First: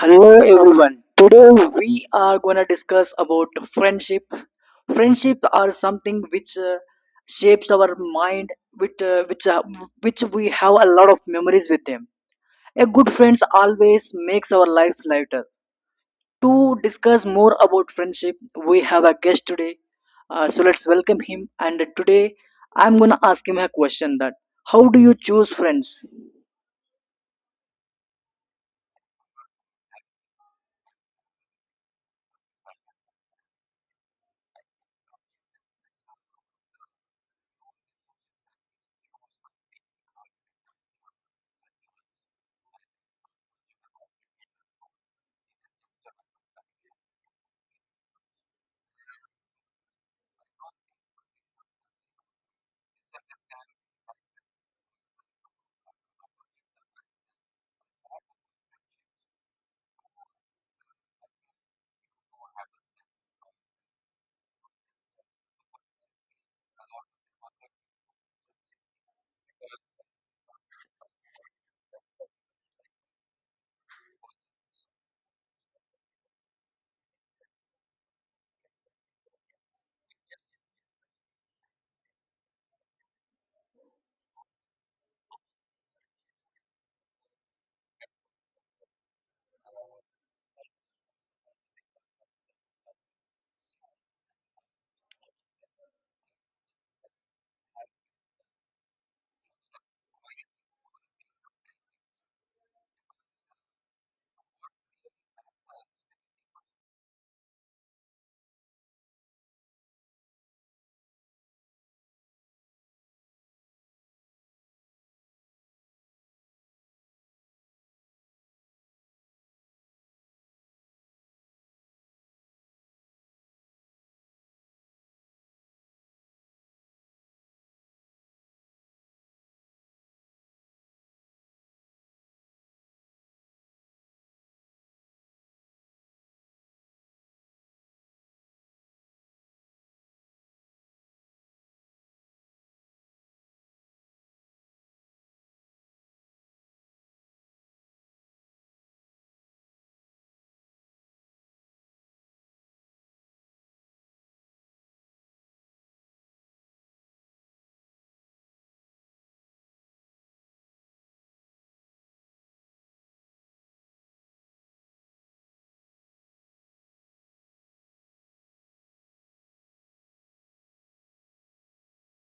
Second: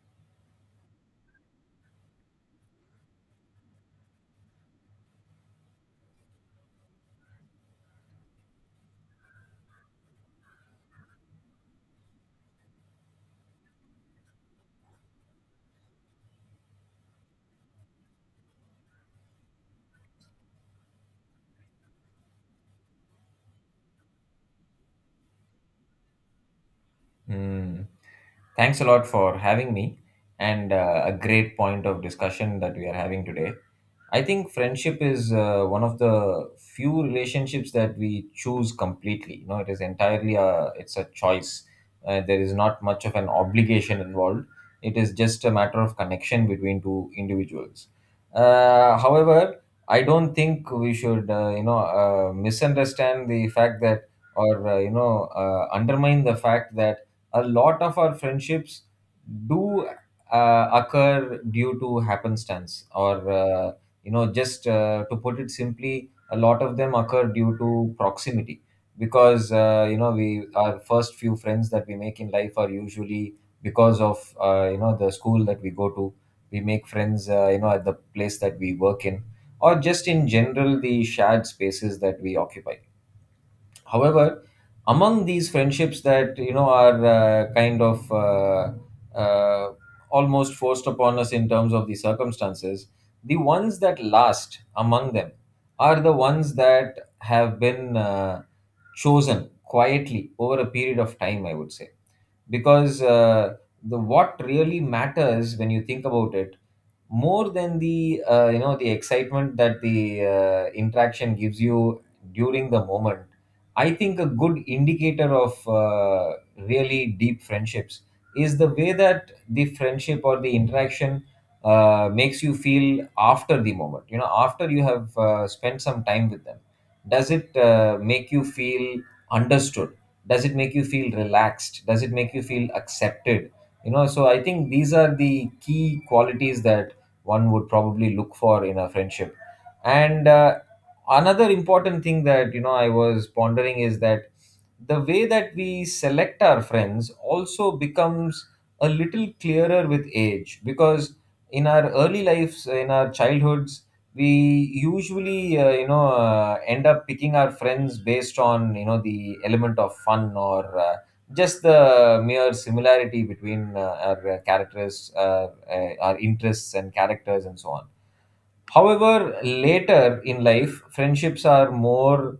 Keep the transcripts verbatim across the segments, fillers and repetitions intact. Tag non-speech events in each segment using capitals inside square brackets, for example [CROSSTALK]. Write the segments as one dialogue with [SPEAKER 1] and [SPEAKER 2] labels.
[SPEAKER 1] Hello everyone. Today we are going to discuss about friendship. Friendship are something which uh, shapes our mind which uh, which uh, which we have a lot of memories with them. A good friends always makes our life lighter. To discuss more about friendship, we have a guest today. Uh, so let's welcome him, and today I'm going to ask him a question that how do you choose friends?
[SPEAKER 2] Mm. Thanks a lot for having me and uh, a great point of discussion that we are having today. I think friendship is uh, one of the few relationships that we choose completely. You know, it is entirely a, it's a choice. Uh, there is not much of an obligation involved. It is just a matter of connection between two individuals. Uh, however, I don't think we should, uh, you know, uh, misunderstand the fact that, or uh, you know, uh, undermine the fact that a lot of our friendships do uh, occur due to happenstance or uh, you know just uh, to put it simply, a lot of them occur due to proximity, because uh, you know we our first few friends that we make in life are usually because of uh, you know the school that we go to. We make friends, uh, you know at the place that we work in, or just in general the shared spaces that we occupy. However, among these friendships that you know are uh, kind of uh, uh, almost forced upon us in terms of the circumstances, the ones that last among them are the ones that have been uh, chosen quietly over a period of time, I would say. Because uh, the what really matters, when you think about it, more than the uh, you know the excitement that the uh, interaction gives you during the moment, I think a good indicator of uh, really deep friendships is the way that the friendship or the interaction uh, makes you feel after the moment. You know, after you have uh, spent some time with them, does it uh, make you feel understood? Does it make you feel relaxed? Does it make you feel accepted? You know, so I think these are the key qualities that one would probably look for in a friendship. And uh, another important thing that you know I was pondering is that the way that we select our friends also becomes a little clearer with age, because in our early lives, in our childhoods, we usually uh, you know uh, end up picking our friends based on you know the element of fun, or uh, just the mere similarity between uh, our uh, characters, uh, uh, our interests and characters, and so on. However, later in life, friendships are more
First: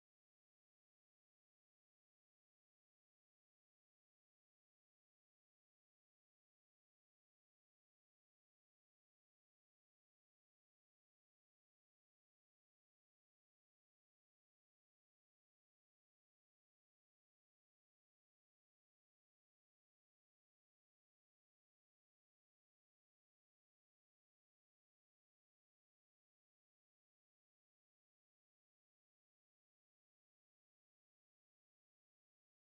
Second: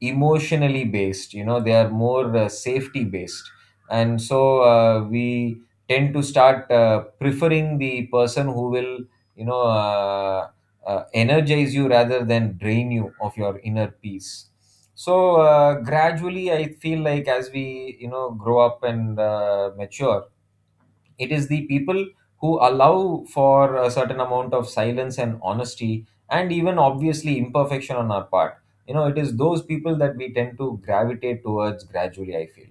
[SPEAKER 2] emotionally based. You know, they are more uh, safety based. And so uh, we tend to start uh, preferring the person who will, you know, uh, uh, energize you rather than drain you of your inner peace. So uh, gradually, I feel like as we, you know, grow up and uh, mature, it is the people who allow for a certain amount of silence and honesty and even obviously imperfection on our part. You know, it is those people that we tend to gravitate towards gradually, I feel.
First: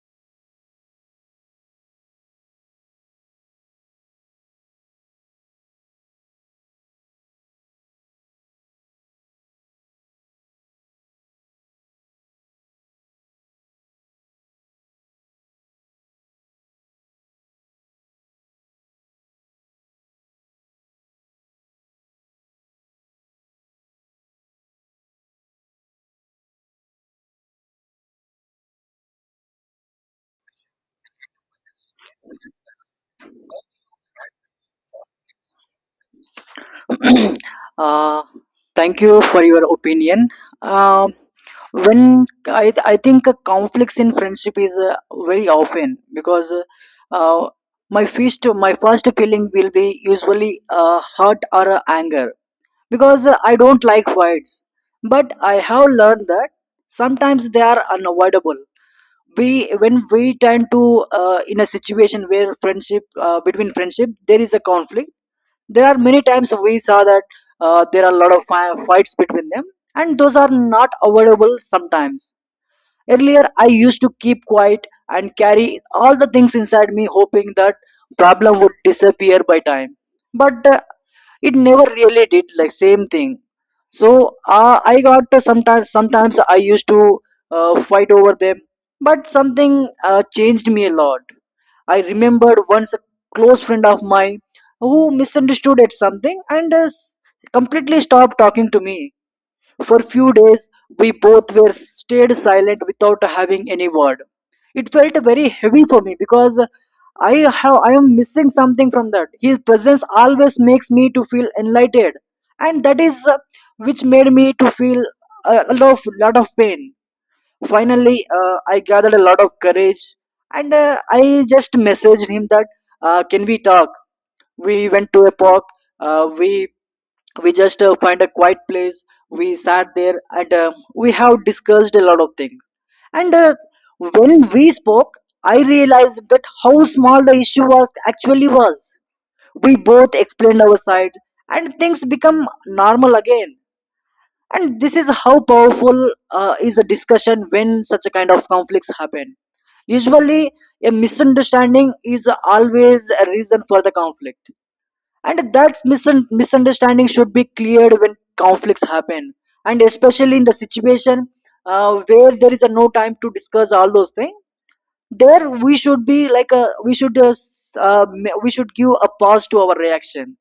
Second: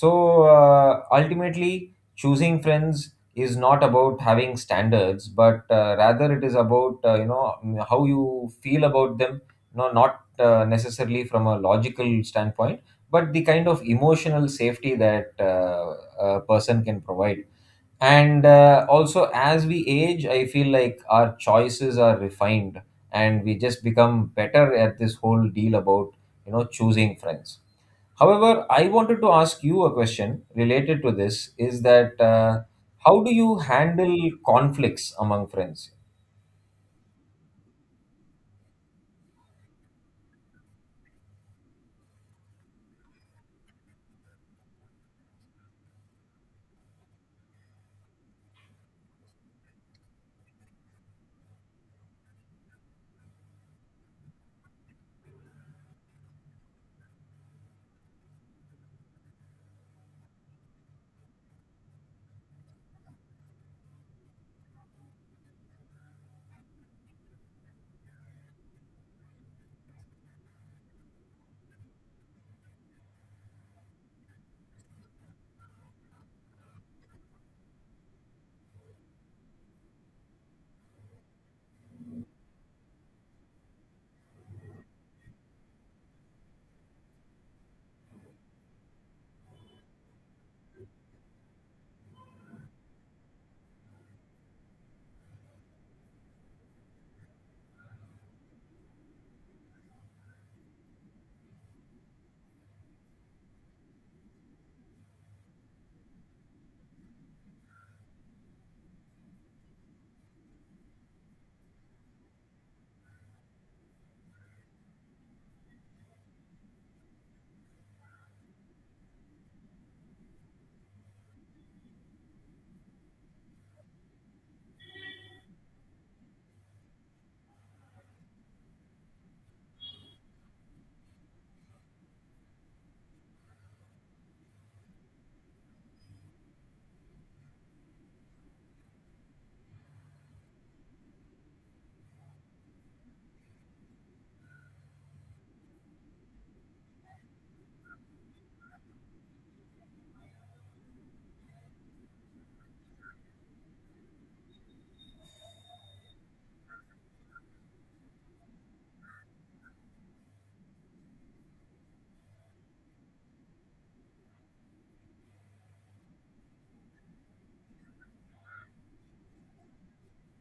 [SPEAKER 2] So uh, ultimately, choosing friends is not about having standards, but uh, rather it is about uh, you know how you feel about them. You know, not uh, necessarily from a logical standpoint, but the kind of emotional safety that uh, a person can provide. And uh, also, as we age, I feel like our choices are refined and we just become better at this whole deal about, you know, choosing friends. However, I wanted to ask you a question related to this, is that uh, how do you handle conflicts among friends?
[SPEAKER 1] [CLEARS THROAT] uh, Thank you for your opinion. Um, when I, I think uh, conflicts in friendship is uh, very often because uh, uh, my first my first feeling will be usually uh, hurt or uh, anger, because uh, I don't like fights. But I have learned that sometimes they are unavoidable. We when we tend to uh, in a situation where friendship uh, between friendship there is a conflict, there are many times we saw that uh, there are a lot of fi- fights between them, and those are not avoidable sometimes. Earlier I used to keep quiet and carry all the things inside me, hoping that problem would disappear by time, but uh, it never really did, like same thing. So uh, I got to, sometimes sometimes I used to uh, fight over them. But something uh, changed me a lot. I remembered once a close friend of mine who misunderstood at something and uh, s- completely stopped talking to me for few days. We both were stayed silent without having any word. It felt very heavy for me, because I have I am missing something from that. His presence always makes me to feel enlightened, and that is uh, which made me to feel a lot of lot of pain. Finally, uh, I gathered a lot of courage and uh, I just messaged him that, uh, can we talk? We went to a park. Uh, we we just uh, find a quiet place, we sat there, and uh, we have discussed a lot of things. And uh, when we spoke, I realized that how small the issue was actually was We both explained our side, and things become normal again. And this is how powerful uh, is a discussion when such a kind of conflicts happen. Usually a misunderstanding is always a reason for the conflict, and that misun- misunderstanding should be cleared when conflicts happen. And especially in the situation uh, where there is a no time to discuss all those things, there we should be like a, we should uh, s- uh, ma- we should give a pause to our reaction,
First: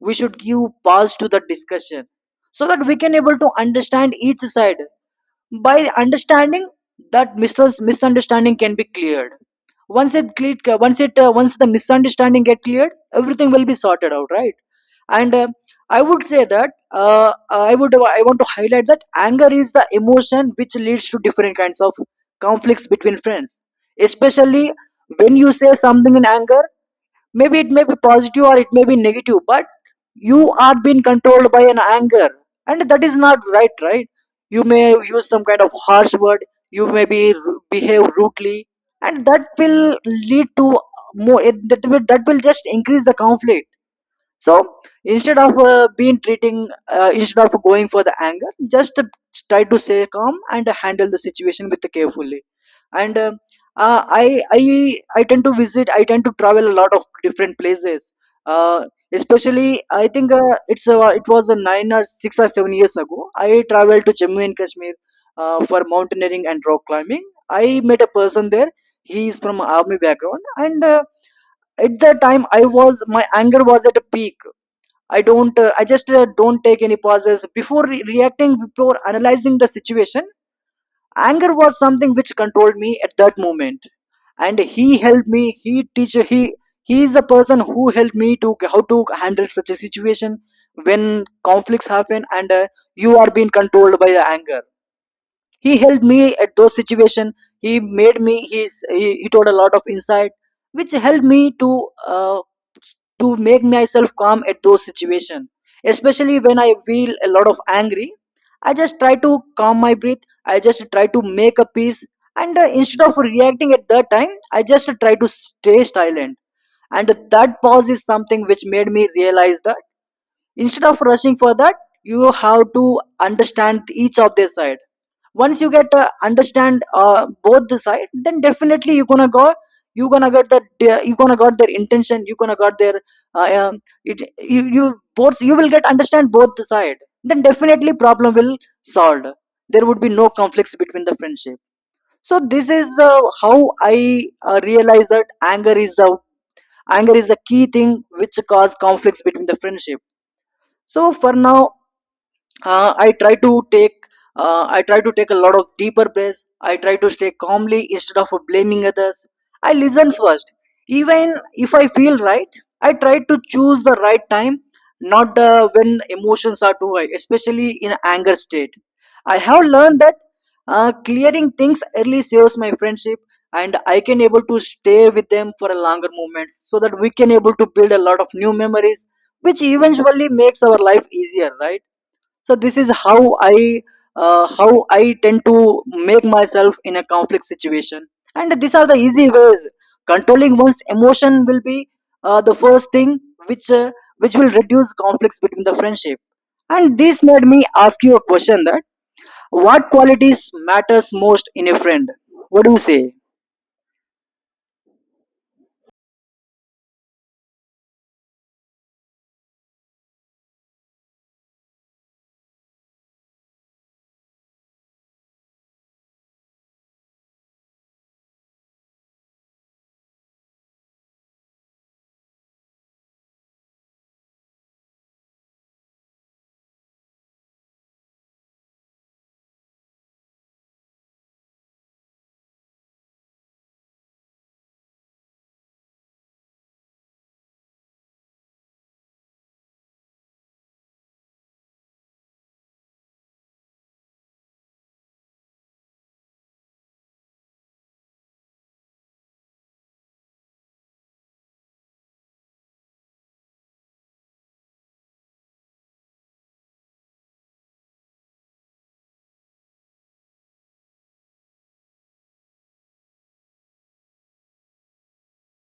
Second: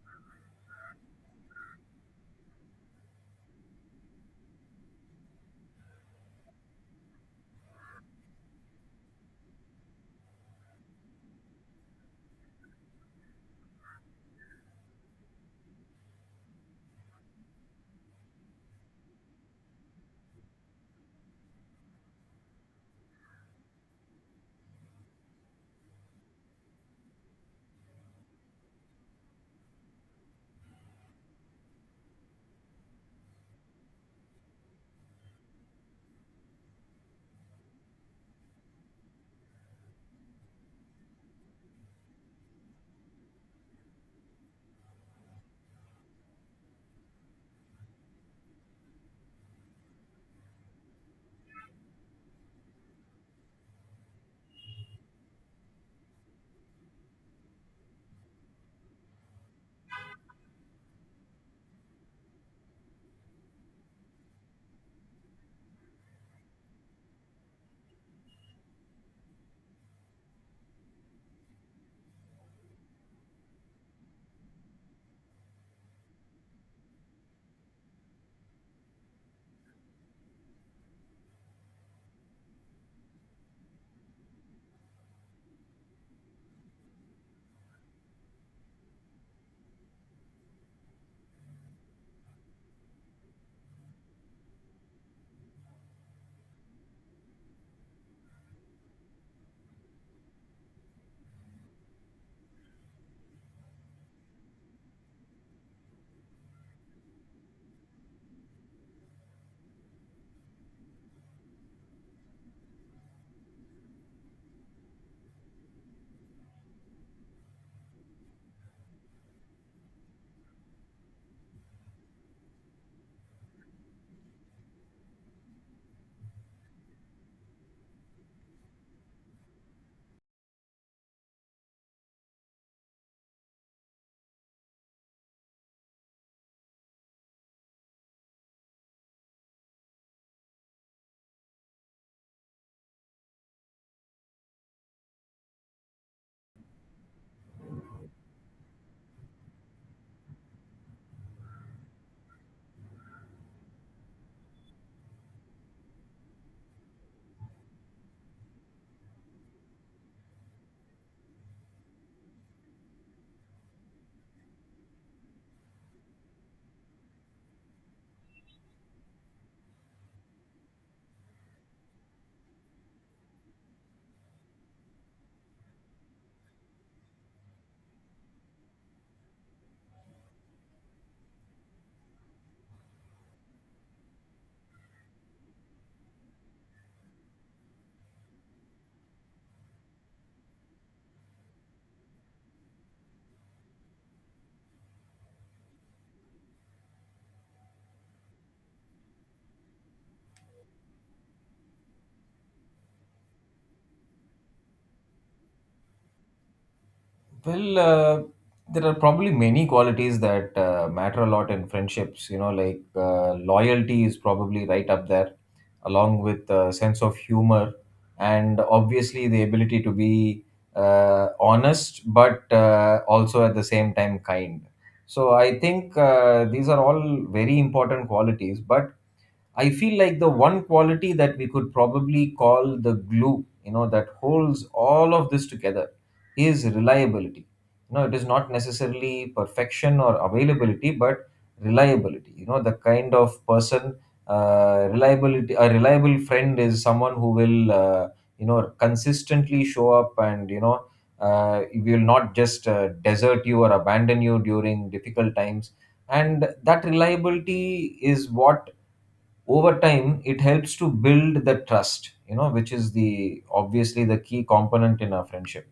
[SPEAKER 1] we should give pause to the discussion, so that we can able to understand each side. By understanding, that mis- misunderstanding can be cleared. Once it cle- once it uh, once the misunderstanding get cleared, everything will be sorted out, right? And uh, I would say that, uh, i would I want to highlight that anger is the emotion which leads to different kinds of conflicts between friends, especially when you say something in anger. Maybe it may be positive or it may be negative, but you are being controlled by an anger, and that is not right, right? You may use some kind of harsh word, you may be behave rudely, and that will lead to more it, that will that will just increase the conflict. So instead of uh, being treating uh, instead of going for the anger, just uh, try to stay calm and handle the situation with carefully. And uh, uh, i i I tend to visit i tend to travel a lot of different places. uh, Especially I think uh, it's uh, it was a nine or six or seven years ago, I traveled to jammu and kashmir uh, for mountaineering and rock climbing. I met a person there, he is from army background, and uh, at the time I was my anger was at a peak. I don't. Uh, I just uh, don't take any pauses before re- reacting, before analyzing the situation. Anger was something which controlled me at that moment, and he helped me. He teacher. He he is the person who helped me to how to handle such a situation when conflicts happen, and uh, you are being controlled by the anger. He helped me at those situation. He made me he's, he, he told a lot of insight which helped me to uh, to make myself calm at those situation. Especially when I feel a lot of angry, I just try to calm my breath, I just try to make a peace. And uh, instead of reacting at that time, I just try to stay silent. And that pause is something which made me realize that instead of rushing for that, you have to understand each of their side. Once you get uh, understand uh, both the side, then definitely you gonna go you gonna get that, uh, you gonna got their intention, you gonna got their uh, um, it, you, you both you will get understand both the side, then definitely problem will solved. There would be no conflicts between the friendship. So this is uh, how I uh, realize that anger is the anger is the key thing which cause conflicts between the friendship so for now uh, I try to take uh, I try to take a lot of deeper breaths. I try to stay calmly instead of blaming others. I listen first. Even if I feel right, I try to choose the right time, not uh, when emotions are too high, especially in anger state. I have learned that uh, clearing things early saves my friendship, and I can able to stay with them for a longer moment, so that we can able to build a lot of new memories, which eventually makes our life easier, right? so this is how I uh, how I tend to make myself in a conflict situation. And these are the easy ways. Controlling one's emotion will be uh, the first thing which uh, which will reduce conflicts between the friendship. And this made me ask you a question that what qualities matters most in a friend, what do you say?
[SPEAKER 2] Well, uh, there are probably many qualities that uh, matter a lot in friendships. You know, like uh, loyalty is probably right up there, along with uh, sense of humor, and obviously the ability to be uh, honest, but uh, also at the same time kind. So I think uh, these are all very important qualities, but I feel like the one quality that we could probably call the glue, you know, that holds all of this together is reliability. You know, it is not necessarily perfection or availability, but reliability. You know, the kind of person, uh, reliability, a reliable friend is someone who will, uh, you know, consistently show up and, you know, uh, will not just uh, desert you or abandon you during difficult times. And that reliability is what over time it helps to build the trust. You know, which is the obviously the key component in a friendship.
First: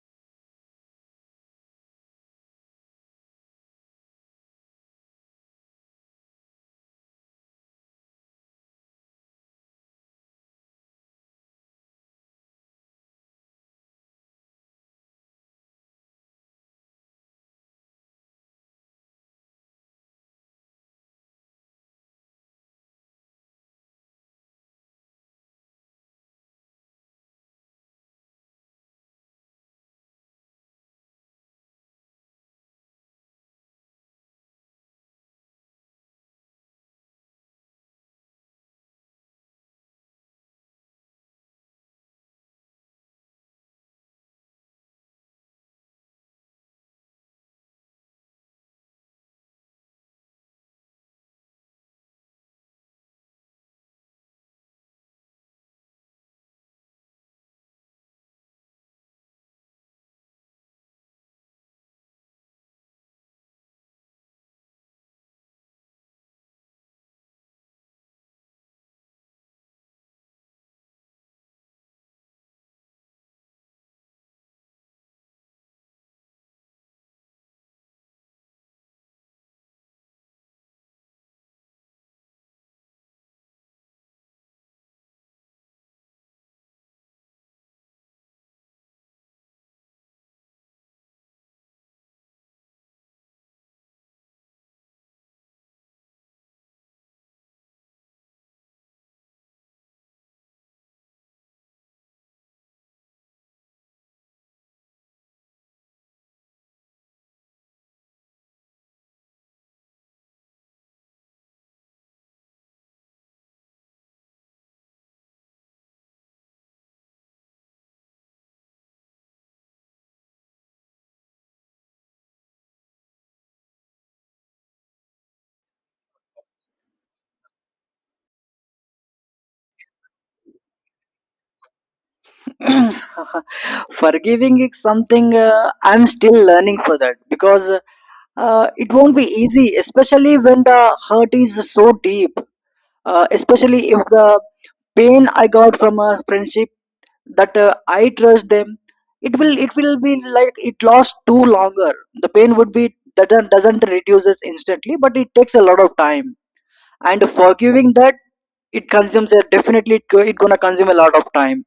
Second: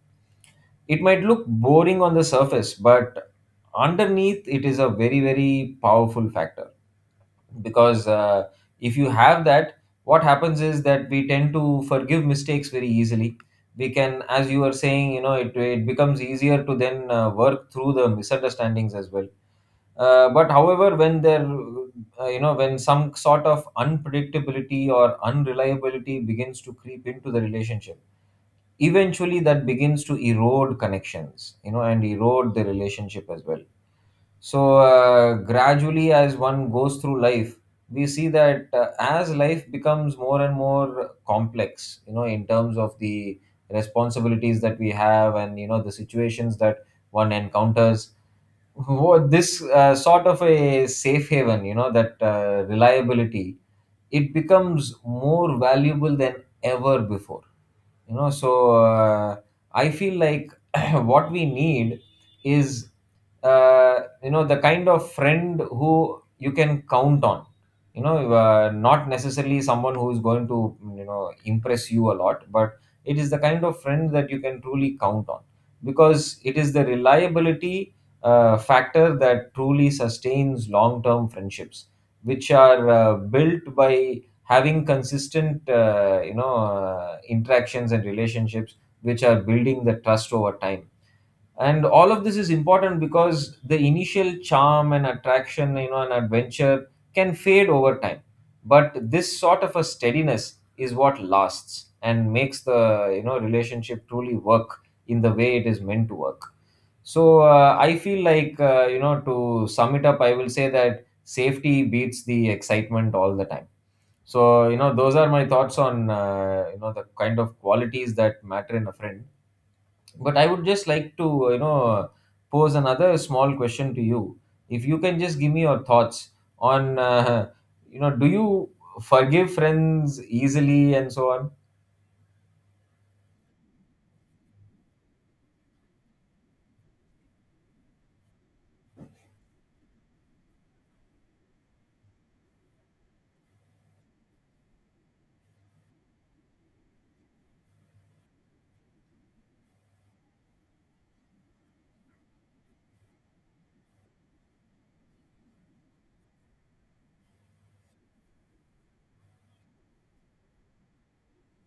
[SPEAKER 2] It might look boring on the surface, but underneath it is a very, very powerful factor. Because uh, if you have that, what happens is that we tend to forgive mistakes very easily. We can, as you were saying, you know, it, it becomes easier to then uh, work through the misunderstandings as well. Uh, but however, when there, uh, you know, when some sort of unpredictability or unreliability begins to creep into the relationship, eventually that begins to erode connections, you know, and erode the relationship as well. So uh, gradually, as one goes through life, we see that uh, as life becomes more and more complex, you know, in terms of the responsibilities that we have and you know the situations that one encounters, what this uh, sort of a safe haven, you know, that uh, reliability, it becomes more valuable than ever before. You know, so uh, I feel like [CLEARS THROAT] what we need is uh, you know the kind of friend who you can count on. You know, uh, not necessarily someone who is going to, you know, impress you a lot, but it is the kind of friend that you can truly count on, because it is the reliability uh, factor that truly sustains long term friendships, which are uh, built by having consistent uh, you know uh, interactions and relationships, which are building the trust over time. And all of this is important because the initial charm and attraction, you know, and adventure can fade over time, but this sort of a steadiness is what lasts and makes the, you know, relationship truly work in the way it is meant to work. So uh, I feel like uh, you know to sum it up, I will say that safety beats the excitement all the time. So, you know, those are my thoughts on uh, you know the kind of qualities that matter in a friend. But I would just like to, uh, you know, pose another small question to you. If you can just give me your thoughts on, uh, [LAUGHS] you know, do you forgive friends easily and so on?
[SPEAKER 1] [CLEARS THROAT] Forgiving is something uh, I'm still learning for that, because uh, Uh, it won't be easy, especially when the hurt is so deep. Uh, especially if the pain I got from a friendship that uh, I trust them, it will it will be like it lasts too longer. The pain would be doesn't doesn't reduces instantly, but it takes a lot of time. And forgiving that, it consumes a definitely it, go- it gonna consume a lot of time.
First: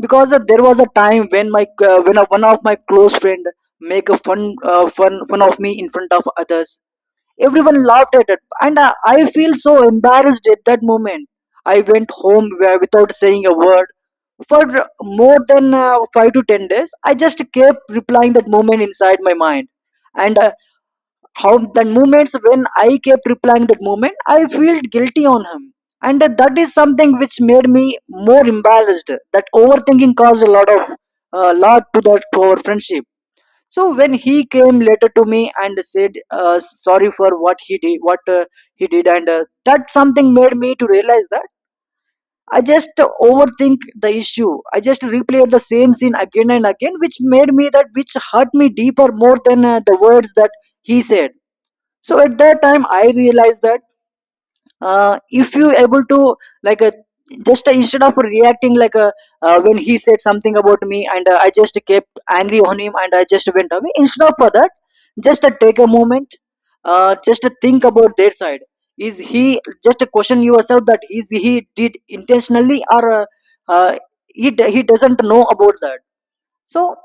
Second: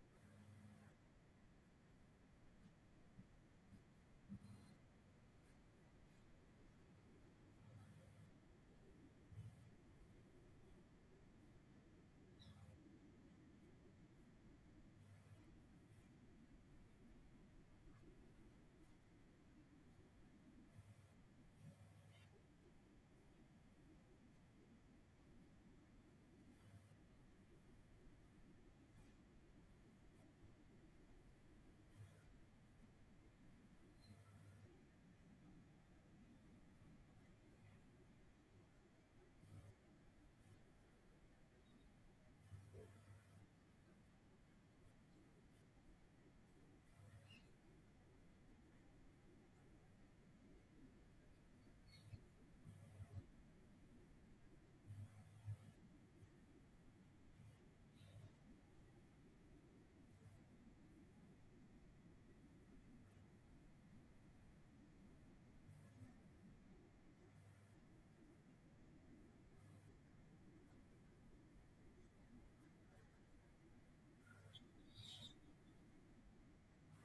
[SPEAKER 1] Because uh, there was a time when my uh, when uh, one of my close friend make a fun uh, fun fun of me in front of others. Everyone laughed at it, and I, I feel so embarrassed at that moment. I went home wi- without saying a word for more than uh, five to ten days. I just kept replying that moment inside my mind. And uh, how the moments when I kept replying that moment, I felt guilty on him, and uh, that is something which made me more embarrassed. That overthinking caused a lot of, a lot to that poor friendship. So when he came later to me and said uh, sorry for what he did, what uh, he did and uh, that something made me to realize that I just overthink the issue, I just replayed the same scene again and again, which made me that, which hurt me deeper more than uh, the words that he said. So at that time I realized that, uh, if you able to, like uh, just uh, instead of reacting like, uh, uh, when he said something about me, and uh, I just kept angry on him and I just went away instead of for that, just uh, take a moment, uh, just uh, think about their side, is he just uh, question yourself that is he did intentionally, or uh, uh, he, d- he doesn't know about that. So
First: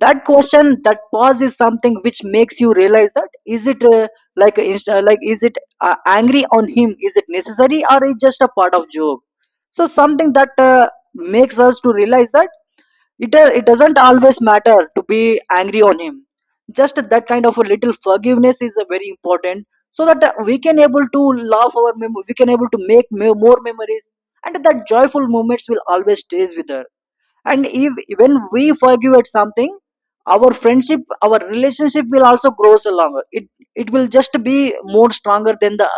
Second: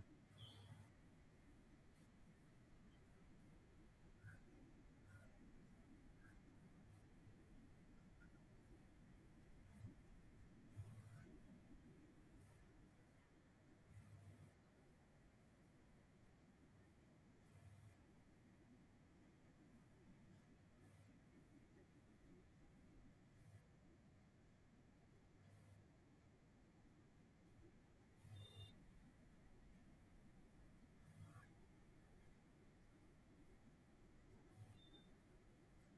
[SPEAKER 1] that question, that pause is something which makes you realize that is it uh, like uh, inst- uh, like is it uh, angry on him, is it necessary, or is just a part of job. So something that uh, makes us to realize that it uh, it doesn't always matter to be angry on him. Just that kind of a little forgiveness is uh, very important, so that uh, we can able to love our mem- we can able to make me- more memories, and that joyful moments will always stays with her. And if, when we forgive at something, our friendship, our relationship will also grows along it. It will just be more stronger than the,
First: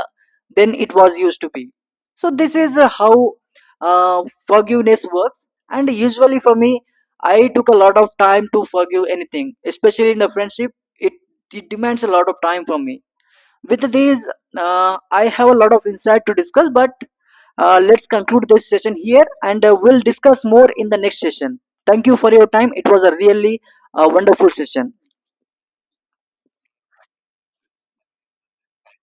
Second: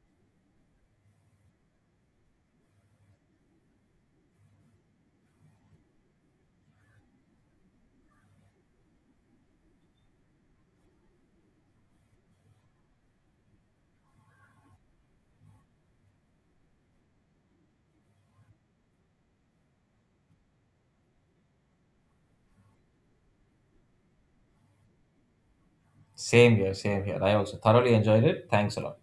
[SPEAKER 1] than it was used to be. So this is uh, how uh, forgiveness works. And usually for me, I took a lot of time to forgive anything, especially in the friendship. it, it demands a lot of time from me. With these, uh, I have a lot of insight to discuss, but uh, let's conclude this session here, and uh, we'll discuss more in the next session. Thank you for your time. It was a really uh, wonderful session.
[SPEAKER 2] Same here, same here. I also thoroughly enjoyed it. Thanks a lot.